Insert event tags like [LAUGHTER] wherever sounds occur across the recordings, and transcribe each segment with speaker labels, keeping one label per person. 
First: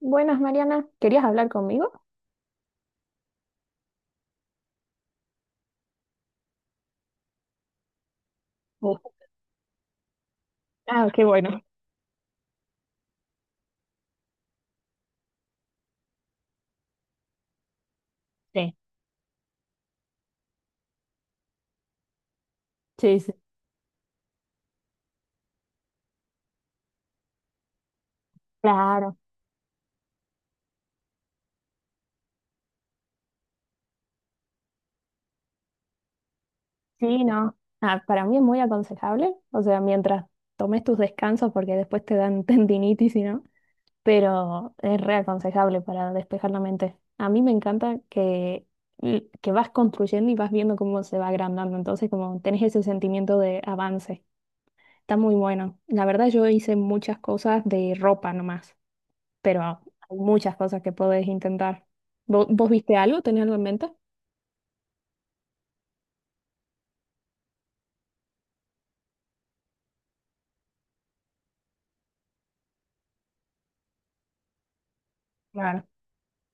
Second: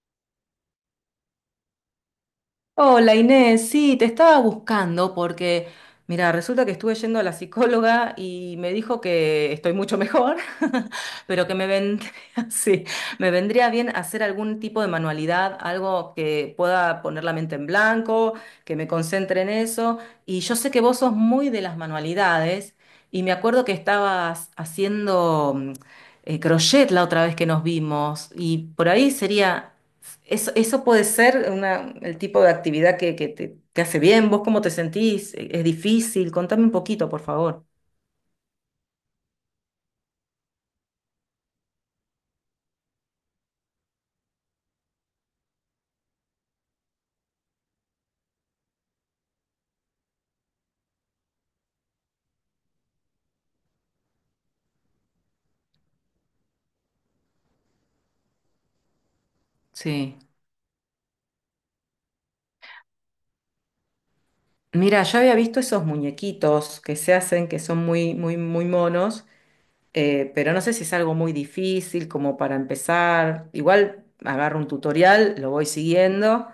Speaker 1: Buenas, Mariana. ¿Querías hablar conmigo?
Speaker 2: Hola Inés, sí, te estaba buscando porque, mira, resulta que estuve yendo a la psicóloga y me
Speaker 1: Oh,
Speaker 2: dijo que estoy mucho mejor,
Speaker 1: ah, qué
Speaker 2: [LAUGHS] pero que
Speaker 1: bueno.
Speaker 2: me vendría, [LAUGHS] sí, me vendría bien hacer algún tipo de manualidad, algo que pueda poner la mente en blanco,
Speaker 1: Sí,
Speaker 2: que me concentre en eso. Y yo sé que vos sos muy de las manualidades
Speaker 1: sí,
Speaker 2: y
Speaker 1: sí.
Speaker 2: me acuerdo que estabas haciendo crochet la otra vez que nos vimos y por ahí
Speaker 1: Claro.
Speaker 2: sería... Eso puede ser una, el tipo de actividad que te hace bien. ¿Vos cómo te sentís? ¿Es difícil? Contame un poquito, por
Speaker 1: Sí, no.
Speaker 2: favor.
Speaker 1: Ah, para mí es muy aconsejable. O sea, mientras tomes tus descansos, porque después te dan [LAUGHS] tendinitis y no. Pero es re aconsejable para despejar la mente. A mí me encanta que vas construyendo y vas viendo cómo se va agrandando. Entonces, como tenés ese sentimiento de avance. Está muy bueno. La verdad, yo hice muchas cosas de ropa nomás, pero
Speaker 2: Sí.
Speaker 1: hay muchas cosas que podés intentar. ¿Vos, viste algo? ¿Tenés algo en mente?
Speaker 2: Mira, yo había visto esos muñequitos que se hacen, que son muy, muy, muy monos, eh, pero no sé si es algo muy difícil como para empezar. Igual agarro un tutorial, lo voy
Speaker 1: Claro.
Speaker 2: siguiendo.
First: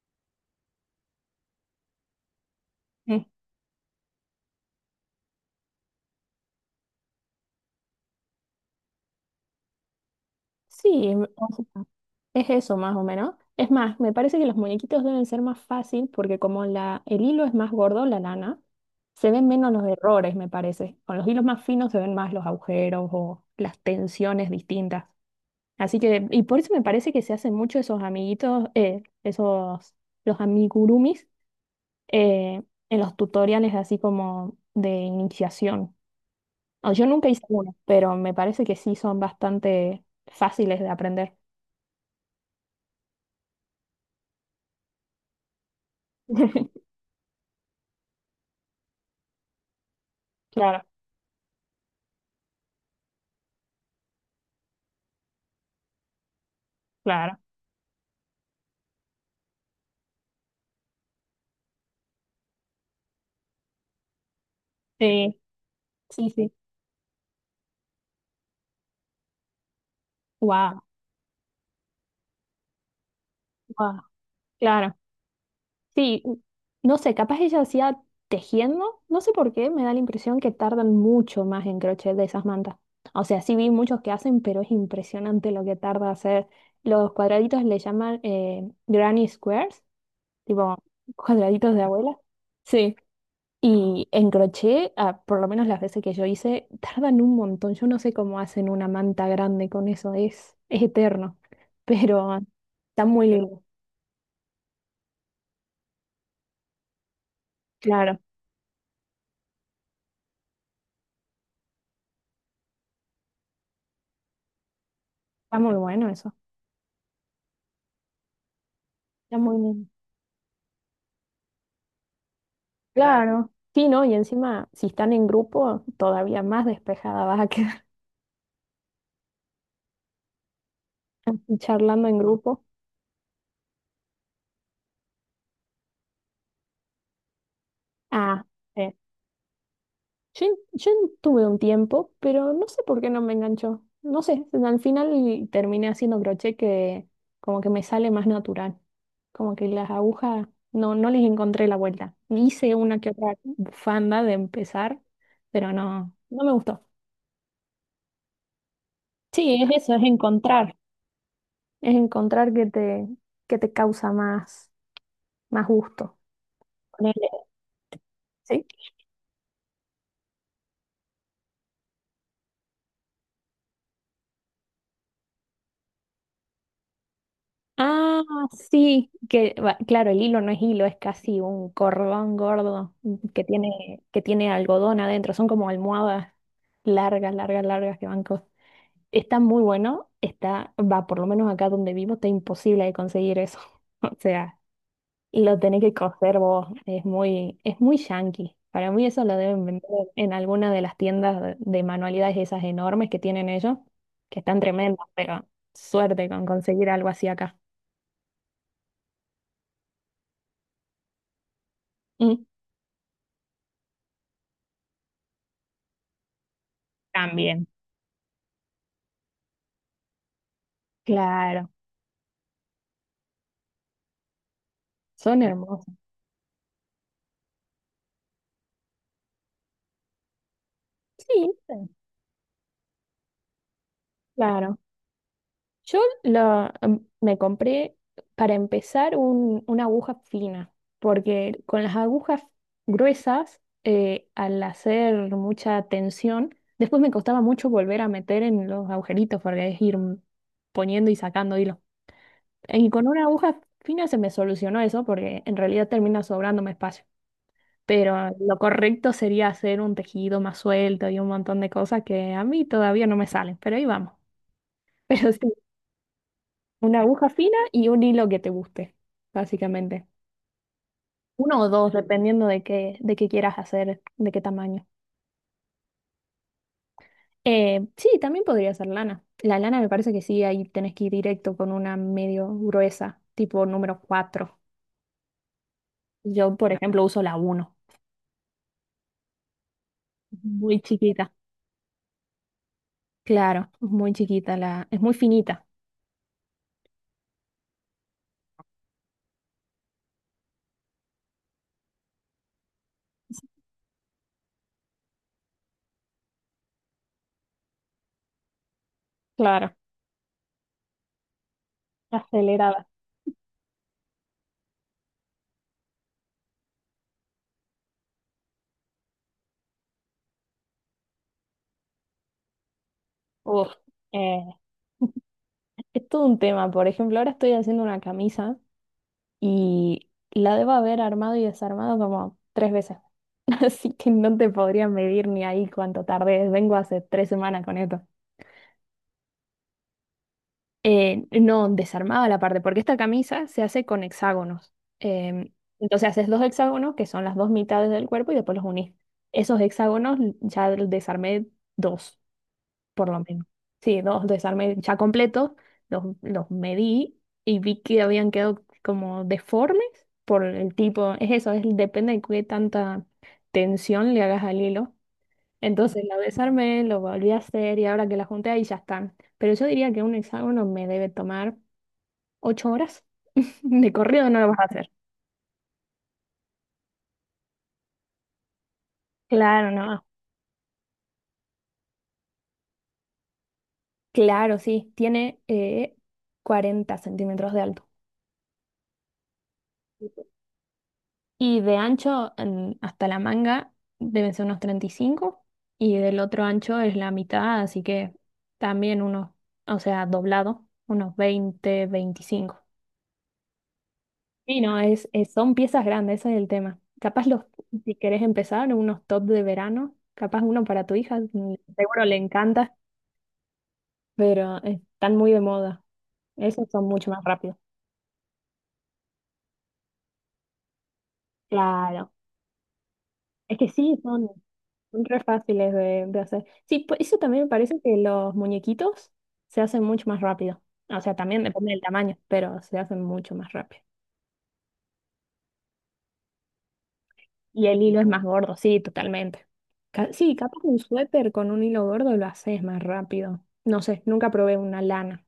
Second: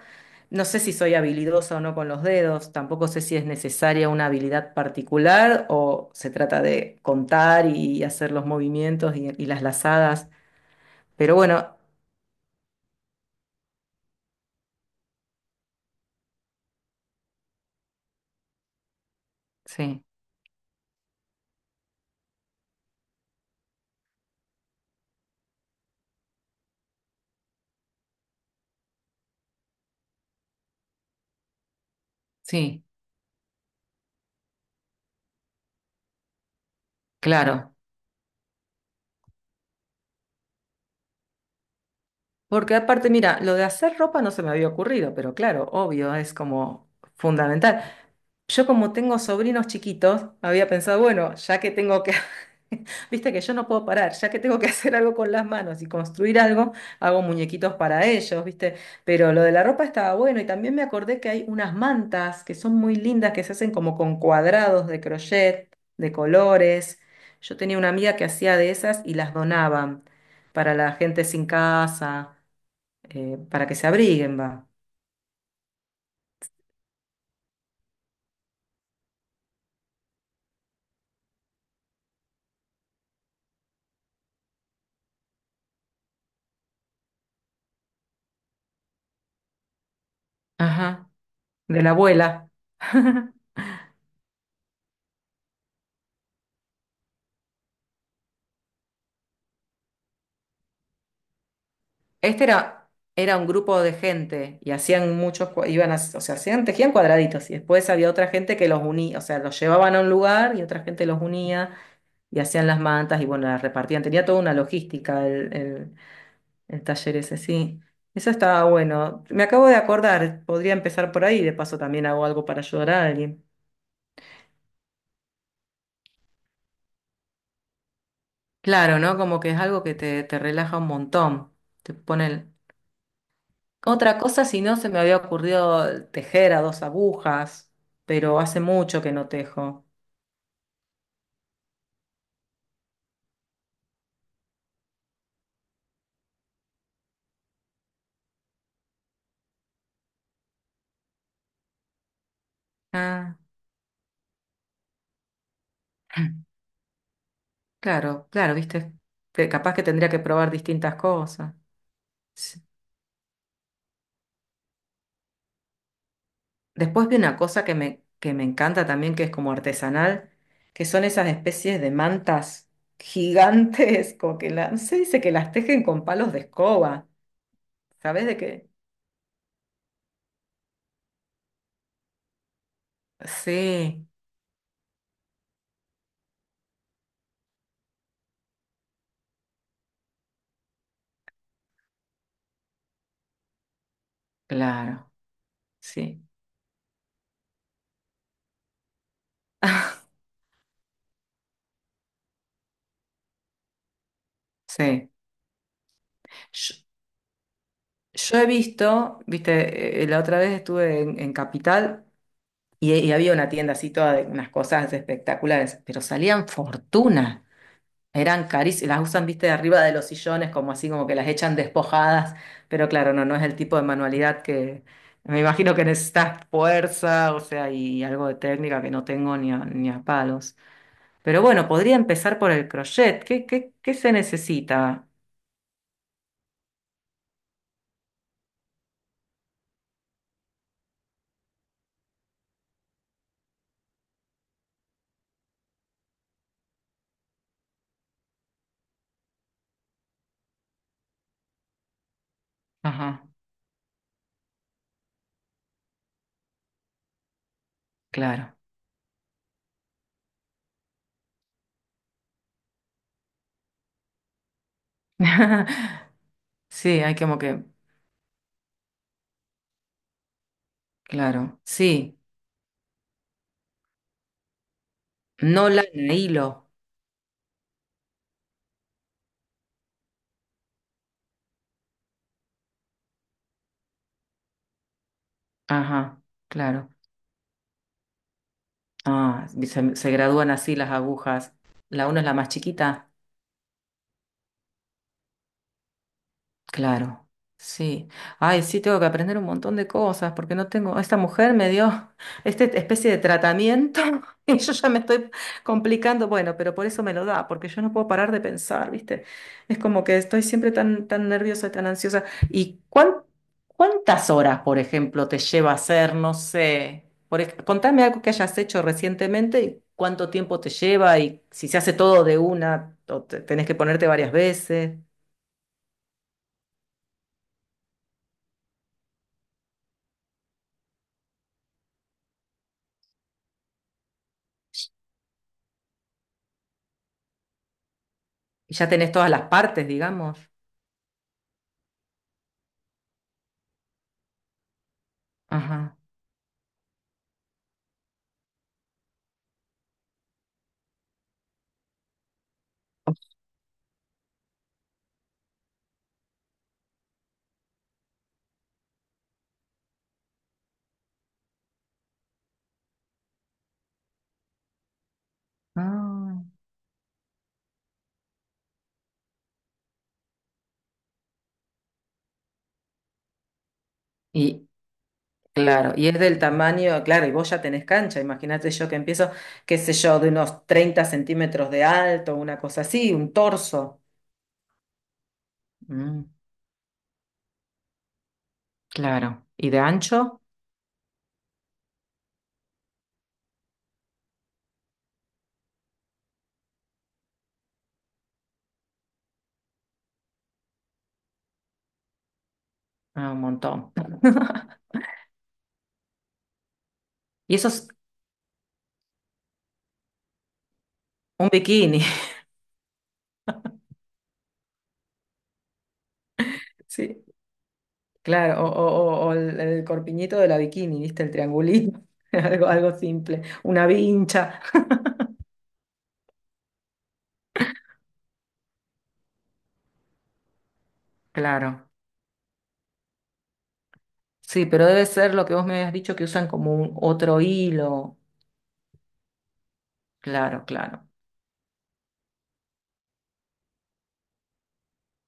Speaker 2: No sé si soy habilidosa o no con los dedos, tampoco sé
Speaker 1: Mm.
Speaker 2: si es necesaria una habilidad particular o se trata de contar y hacer los movimientos y las lazadas.
Speaker 1: Sí,
Speaker 2: Pero
Speaker 1: o
Speaker 2: bueno,
Speaker 1: sea, es eso más o menos. Es más, me parece que los muñequitos deben ser más fácil porque como el hilo es más gordo, la lana, se ven menos los
Speaker 2: sí,
Speaker 1: errores, me parece. Con los hilos más finos se ven más los agujeros o las tensiones distintas. Así que, y por eso me parece que se hacen mucho esos amiguitos, esos, los amigurumis, eh,
Speaker 2: sí,
Speaker 1: en los tutoriales así como de iniciación. O yo nunca hice uno,
Speaker 2: claro.
Speaker 1: pero me parece que sí son bastante fáciles de aprender.
Speaker 2: Porque aparte, mira, lo de hacer ropa no se me había ocurrido, pero claro, obvio, es
Speaker 1: [LAUGHS]
Speaker 2: como fundamental. Yo como tengo sobrinos chiquitos, había
Speaker 1: Claro,
Speaker 2: pensado, bueno, ya que tengo que, [LAUGHS] viste que yo no puedo parar, ya que tengo que [LAUGHS] hacer algo con las manos y construir algo, hago
Speaker 1: claro.
Speaker 2: muñequitos para ellos, viste. Pero lo de la ropa estaba bueno y también me acordé que hay unas mantas que son muy lindas, que se hacen como con cuadrados de
Speaker 1: Sí,
Speaker 2: crochet, de
Speaker 1: sí, sí.
Speaker 2: colores. Yo tenía una amiga que hacía de esas y las donaban para
Speaker 1: Wow,
Speaker 2: la gente sin casa, para que se
Speaker 1: wow.
Speaker 2: abriguen, va.
Speaker 1: Claro. Sí, no sé, capaz ella hacía tejiendo, no sé por qué, me da la impresión que tardan mucho más en crochet de esas mantas. O sea, sí vi muchos que hacen, pero es impresionante lo que tarda hacer. Los cuadraditos le llaman granny squares, tipo
Speaker 2: Ajá,
Speaker 1: cuadraditos de
Speaker 2: de la
Speaker 1: abuela.
Speaker 2: abuela.
Speaker 1: Sí.
Speaker 2: [LAUGHS]
Speaker 1: Y en crochet, ah, por lo menos las veces que yo hice, tardan un montón. Yo no sé cómo hacen una manta grande con eso, es eterno. Pero
Speaker 2: Este era,
Speaker 1: está muy
Speaker 2: era un
Speaker 1: lindo.
Speaker 2: grupo de gente y hacían muchos, iban a, o sea, hacían, tejían cuadraditos y después había
Speaker 1: Claro,
Speaker 2: otra gente que los unía, o sea, los llevaban a un lugar y otra gente los unía y hacían las mantas y bueno, las repartían. Tenía toda una logística
Speaker 1: está muy bueno eso.
Speaker 2: el taller ese, sí. Eso estaba bueno.
Speaker 1: Está
Speaker 2: Me
Speaker 1: muy
Speaker 2: acabo de
Speaker 1: lindo.
Speaker 2: acordar, podría empezar por ahí, y de paso también hago algo para ayudar a alguien.
Speaker 1: Claro. Sí, ¿no? Y encima, si están en grupo, todavía más despejada vas a quedar
Speaker 2: Claro, ¿no? Como que es algo que te relaja un montón,
Speaker 1: [LAUGHS]
Speaker 2: te
Speaker 1: charlando en
Speaker 2: pone.
Speaker 1: grupo.
Speaker 2: Otra cosa, si no, se me había ocurrido tejer a dos agujas, pero
Speaker 1: Ah,
Speaker 2: hace
Speaker 1: sí.
Speaker 2: mucho que no tejo.
Speaker 1: Yo tuve un tiempo, pero no sé por qué no me enganchó. No sé, al final terminé haciendo crochet que como que me sale más natural. Como que las agujas no, no les encontré la vuelta. Hice una que otra
Speaker 2: Ah,
Speaker 1: bufanda de empezar, pero no, no me
Speaker 2: [CLEARS THROAT]
Speaker 1: gustó.
Speaker 2: claro, claro, viste, que
Speaker 1: Sí, es
Speaker 2: capaz que
Speaker 1: eso, es
Speaker 2: tendría que probar
Speaker 1: encontrar.
Speaker 2: distintas cosas.
Speaker 1: Es encontrar
Speaker 2: Sí.
Speaker 1: que te causa más, más gusto.
Speaker 2: Después vi
Speaker 1: Ponele,
Speaker 2: una cosa que me
Speaker 1: ¿sí?
Speaker 2: encanta también, que es como artesanal, que son esas especies de mantas gigantes, como que se dice que las tejen con palos de escoba.
Speaker 1: Ah,
Speaker 2: ¿Sabés de qué?
Speaker 1: sí, que va, claro, el hilo no es hilo, es casi un cordón gordo que tiene,
Speaker 2: Sí,
Speaker 1: que tiene algodón adentro, son como almohadas largas, largas, largas que van co-. Está muy bueno, está, va, por lo menos acá donde vivo, está imposible de conseguir eso. [LAUGHS] O sea,
Speaker 2: claro,
Speaker 1: lo tenés que
Speaker 2: sí.
Speaker 1: coser vos, es muy yankee. Para mí eso lo deben vender en alguna de las tiendas de manualidades esas enormes que tienen ellos, que están tremendas,
Speaker 2: [LAUGHS]
Speaker 1: pero suerte con
Speaker 2: Sí.
Speaker 1: conseguir algo así acá.
Speaker 2: Yo he visto, viste, la otra vez estuve en Capital
Speaker 1: Mm,
Speaker 2: y había una tienda así toda de unas cosas espectaculares, pero salían fortuna,
Speaker 1: también.
Speaker 2: eran carísimas, las usan, viste, de arriba de los sillones, como así como que las echan
Speaker 1: Claro,
Speaker 2: despojadas, pero claro, no, no es el tipo de manualidad que me
Speaker 1: son
Speaker 2: imagino que
Speaker 1: hermosas.
Speaker 2: necesitas fuerza, o sea, y algo de técnica que no tengo ni a, ni a palos. Pero
Speaker 1: Sí,
Speaker 2: bueno,
Speaker 1: sí,
Speaker 2: podría empezar por el crochet. Qué se
Speaker 1: claro.
Speaker 2: necesita?
Speaker 1: Me compré para empezar un- una aguja fina, porque con las agujas gruesas, al hacer mucha tensión, después me costaba mucho volver a meter en los agujeritos, porque es ir poniendo y sacando hilo. Y con una
Speaker 2: Ajá,
Speaker 1: aguja fina se me solucionó eso, porque en realidad termina sobrándome espacio. Pero
Speaker 2: claro.
Speaker 1: lo correcto sería hacer un tejido más suelto y un montón de cosas que a mí todavía no me salen, pero ahí vamos. [LAUGHS] Pero sí,
Speaker 2: [LAUGHS]
Speaker 1: una
Speaker 2: Sí, hay
Speaker 1: aguja
Speaker 2: como
Speaker 1: fina
Speaker 2: que...
Speaker 1: y un hilo que te guste, básicamente. Uno
Speaker 2: Claro,
Speaker 1: o dos,
Speaker 2: sí.
Speaker 1: dependiendo de qué quieras hacer, de qué tamaño.
Speaker 2: No lana, hilo.
Speaker 1: Sí, también podría ser lana. La lana me parece que sí, ahí tenés que ir directo con una medio gruesa, tipo n.º 4.
Speaker 2: Ajá,
Speaker 1: Yo, por
Speaker 2: claro.
Speaker 1: ejemplo, uso la uno.
Speaker 2: Ah, se gradúan así
Speaker 1: Muy
Speaker 2: las
Speaker 1: chiquita.
Speaker 2: agujas. La una es la más chiquita.
Speaker 1: Claro, es muy chiquita la, es muy finita.
Speaker 2: Claro, sí. Ay, sí, tengo que aprender un montón de cosas porque no tengo. Esta mujer me dio [LAUGHS] esta especie de tratamiento [LAUGHS] y yo ya me estoy complicando. Bueno, pero por eso me lo da, porque yo no puedo parar de pensar, ¿viste?
Speaker 1: Claro,
Speaker 2: Es como que estoy siempre tan, tan nerviosa y tan ansiosa. ¿Y
Speaker 1: acelerada.
Speaker 2: cuántas horas, por ejemplo, te lleva hacer? No sé. Por, contame algo que hayas hecho recientemente y cuánto tiempo te lleva y si se hace todo de una o tenés
Speaker 1: Uf,
Speaker 2: que ponerte varias
Speaker 1: eh,
Speaker 2: veces.
Speaker 1: [LAUGHS] es todo un tema. Por ejemplo, ahora estoy haciendo una camisa y la debo haber armado y desarmado como tres veces. [LAUGHS] Así que no te podría medir ni ahí cuánto tardé. Vengo hace 3 semanas con esto.
Speaker 2: Y ya tenés todas las partes, digamos.
Speaker 1: No, desarmaba la parte, porque esta camisa se hace con hexágonos. Em,
Speaker 2: Ajá.
Speaker 1: entonces haces dos hexágonos, que son las dos mitades del cuerpo, y después los unís. Esos hexágonos ya desarmé dos, por lo menos. Sí, dos desarmes ya completos, los medí y vi que habían quedado como deformes por el tipo, es eso, es, depende de qué tanta tensión le hagas al hilo. Entonces lo
Speaker 2: Ah,
Speaker 1: desarmé, lo volví a hacer y ahora que la junté ahí ya están. Pero yo diría que un hexágono me debe tomar 8 horas. [LAUGHS] De corrido no lo vas a
Speaker 2: y
Speaker 1: hacer.
Speaker 2: claro, y es del tamaño, claro, y vos ya tenés cancha, imagínate yo que empiezo,
Speaker 1: Claro,
Speaker 2: qué sé
Speaker 1: no.
Speaker 2: yo, de unos 30 centímetros de alto, una cosa así, un torso.
Speaker 1: Claro, sí. Tiene
Speaker 2: Mm,
Speaker 1: 40 centímetros de alto.
Speaker 2: claro, y de ancho.
Speaker 1: Y de ancho en- hasta la manga deben ser unos 35 y del otro ancho es la mitad, así que también unos, o sea, doblado, unos 20, 25.
Speaker 2: Ah, un montón.
Speaker 1: Y no,
Speaker 2: [LAUGHS]
Speaker 1: son piezas grandes, ese es el tema. Capaz los,
Speaker 2: Y eso es
Speaker 1: si querés empezar, unos top de verano, capaz uno para tu hija,
Speaker 2: un bikini,
Speaker 1: seguro le
Speaker 2: [LAUGHS]
Speaker 1: encanta, pero están muy de moda. Esos son mucho más
Speaker 2: sí,
Speaker 1: rápidos.
Speaker 2: claro, o, o el corpiñito de la bikini, ¿viste? El triangulito,
Speaker 1: Claro.
Speaker 2: [LAUGHS] algo, algo simple,
Speaker 1: Es que
Speaker 2: una
Speaker 1: sí, son
Speaker 2: vincha.
Speaker 1: Son
Speaker 2: [LAUGHS]
Speaker 1: re fáciles de hacer. Sí, eso también me parece que los muñequitos se hacen mucho más rápido. O sea, también depende del
Speaker 2: Claro.
Speaker 1: tamaño, pero se hacen mucho más rápido.
Speaker 2: Sí, pero debe ser lo que vos me habías dicho que usan como un otro
Speaker 1: Y el hilo es
Speaker 2: hilo.
Speaker 1: más gordo, sí, totalmente. Sí, capaz
Speaker 2: Claro,
Speaker 1: un
Speaker 2: claro.
Speaker 1: suéter con un hilo gordo lo haces más rápido. No sé, nunca probé una lana.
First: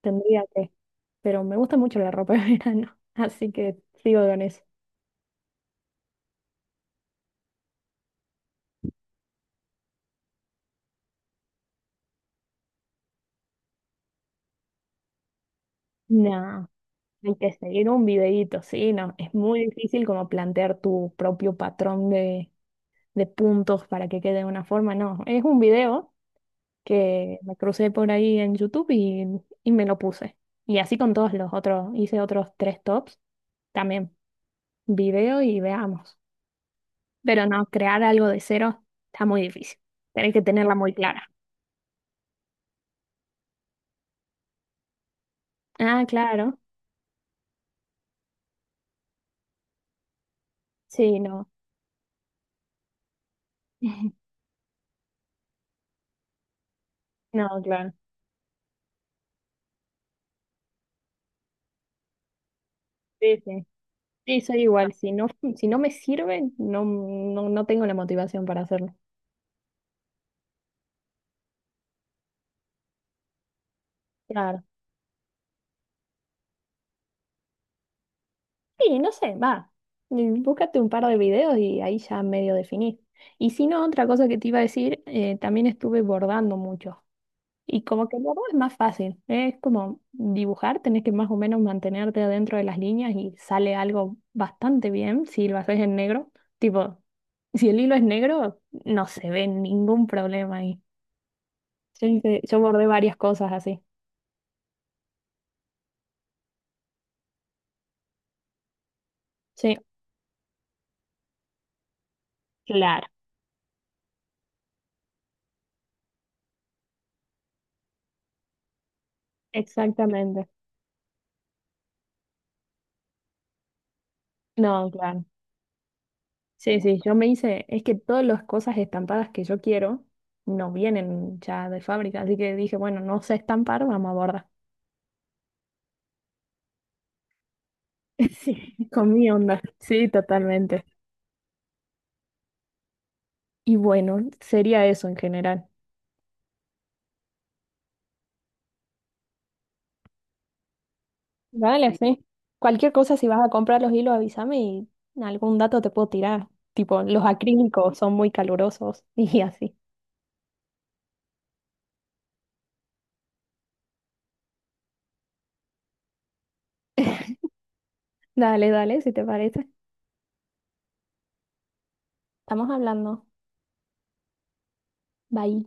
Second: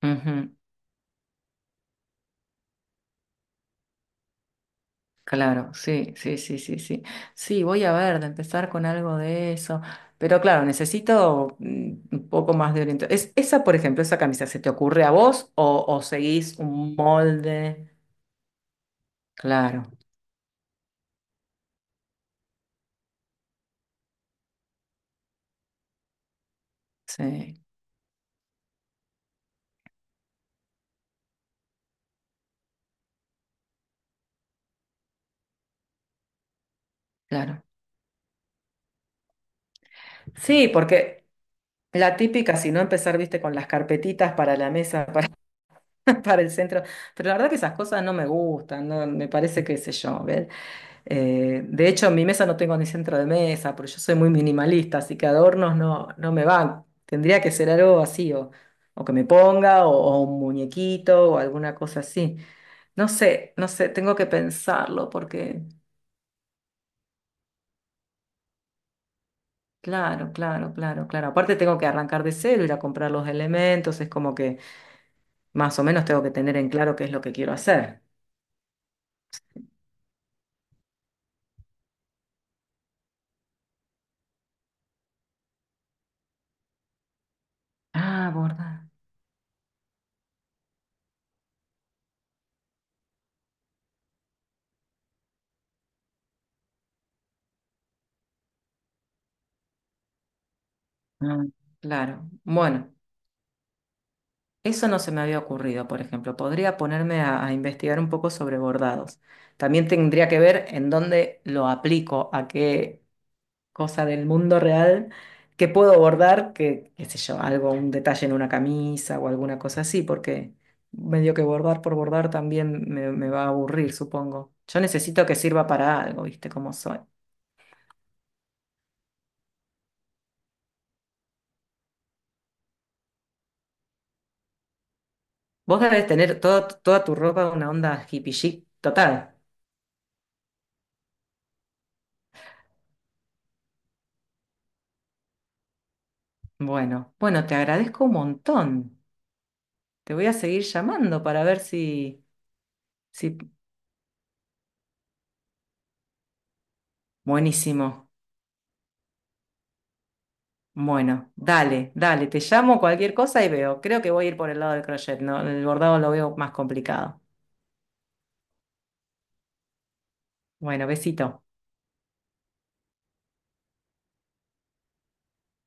Speaker 1: Tendría
Speaker 2: Ujú.
Speaker 1: que, pero me gusta mucho la ropa de [LAUGHS] verano, así que sigo con eso.
Speaker 2: Claro, sí, sí, sí, sí, sí. Sí, voy a ver, de empezar con algo de eso. Pero claro, necesito un poco más de orientación. Esa, por ejemplo, esa camisa, ¿se te ocurre a vos o seguís
Speaker 1: No,
Speaker 2: un
Speaker 1: hay que seguir
Speaker 2: molde?
Speaker 1: un videíto, sí, no. Es muy
Speaker 2: Claro,
Speaker 1: difícil como plantear tu propio patrón de puntos para que quede de una forma, no, es un video que me
Speaker 2: sí,
Speaker 1: crucé por ahí en YouTube y me lo puse. Y así con todos los otros, hice otros tres tops, también video y veamos. Pero no,
Speaker 2: claro.
Speaker 1: crear algo de cero está muy difícil. Tenés que
Speaker 2: Sí,
Speaker 1: tenerla muy
Speaker 2: porque
Speaker 1: clara.
Speaker 2: la típica, si no empezar, viste, con las carpetitas para la mesa, [LAUGHS] para
Speaker 1: Ah,
Speaker 2: [LAUGHS] para el
Speaker 1: claro.
Speaker 2: centro, pero la verdad que esas cosas no me gustan, no, me parece que sé yo, ¿ves?
Speaker 1: Sí, no.
Speaker 2: De hecho, en mi mesa no tengo ni centro de mesa, porque yo soy muy
Speaker 1: [LAUGHS]
Speaker 2: minimalista, así que adornos no, no me van. Tendría que
Speaker 1: No,
Speaker 2: ser
Speaker 1: claro.
Speaker 2: algo así, o que me ponga, o un muñequito, o alguna cosa así. No
Speaker 1: Sí,
Speaker 2: sé,
Speaker 1: sí.
Speaker 2: no sé, tengo que
Speaker 1: Sí, soy igual.
Speaker 2: pensarlo,
Speaker 1: Si no,
Speaker 2: porque
Speaker 1: si no, me sirve, no, no, no tengo la motivación para hacerlo.
Speaker 2: claro, claro, claro, claro. Aparte tengo que arrancar de cero, ir a comprar los elementos, es como que
Speaker 1: Claro.
Speaker 2: más o menos tengo que tener en claro qué es lo que quiero hacer.
Speaker 1: Sí, no sé, va. Mm. Búscate un par de videos y ahí ya medio definís. Y si no, otra cosa que te iba a decir, también estuve bordando mucho. Y como que el
Speaker 2: Ah,
Speaker 1: bordo es más
Speaker 2: borda.
Speaker 1: fácil, ¿eh? Es como dibujar, tenés que más o menos mantenerte adentro de las líneas y sale algo bastante bien si lo haces en negro. Tipo, si el hilo es negro, no se ve ningún problema ahí.
Speaker 2: Ah,
Speaker 1: Yo,
Speaker 2: claro.
Speaker 1: hice- yo bordé
Speaker 2: Bueno,
Speaker 1: varias cosas así.
Speaker 2: eso no se me había ocurrido, por ejemplo. Podría ponerme a investigar un poco sobre bordados.
Speaker 1: Sí,
Speaker 2: También tendría que ver en dónde lo aplico, a qué
Speaker 1: claro,
Speaker 2: cosa del mundo real que puedo bordar, que, qué sé yo, algo, un detalle en una camisa o alguna cosa así,
Speaker 1: exactamente.
Speaker 2: porque medio que bordar por bordar también me va a aburrir, supongo. Yo
Speaker 1: No, claro.
Speaker 2: necesito que sirva para algo, ¿viste cómo
Speaker 1: Sí,
Speaker 2: soy?
Speaker 1: sí, yo me hice, es que todas las cosas estampadas que yo quiero no vienen ya de fábrica, así que dije, bueno, no sé estampar, vamos a bordar.
Speaker 2: Vos debes tener toda tu ropa una onda hippie
Speaker 1: [LAUGHS]
Speaker 2: chic
Speaker 1: Sí. Con
Speaker 2: total.
Speaker 1: mi onda. Sí, totalmente. Y bueno, sería eso en general.
Speaker 2: Bueno, bueno, te agradezco un montón. Te voy a seguir llamando para ver
Speaker 1: Dale, sí.
Speaker 2: si,
Speaker 1: Cualquier cosa, si
Speaker 2: si...
Speaker 1: vas a comprar los hilos, avísame y algún dato te puedo tirar. Tipo, los acrílicos
Speaker 2: Buenísimo.
Speaker 1: son muy calurosos [LAUGHS] y así.
Speaker 2: Bueno, dale, dale, te llamo cualquier cosa y veo. Creo que voy a ir por el lado del crochet, ¿no? El bordado lo veo más complicado.
Speaker 1: Dale, dale, si te parece.
Speaker 2: Bueno, besito.
Speaker 1: Estamos hablando. Bye.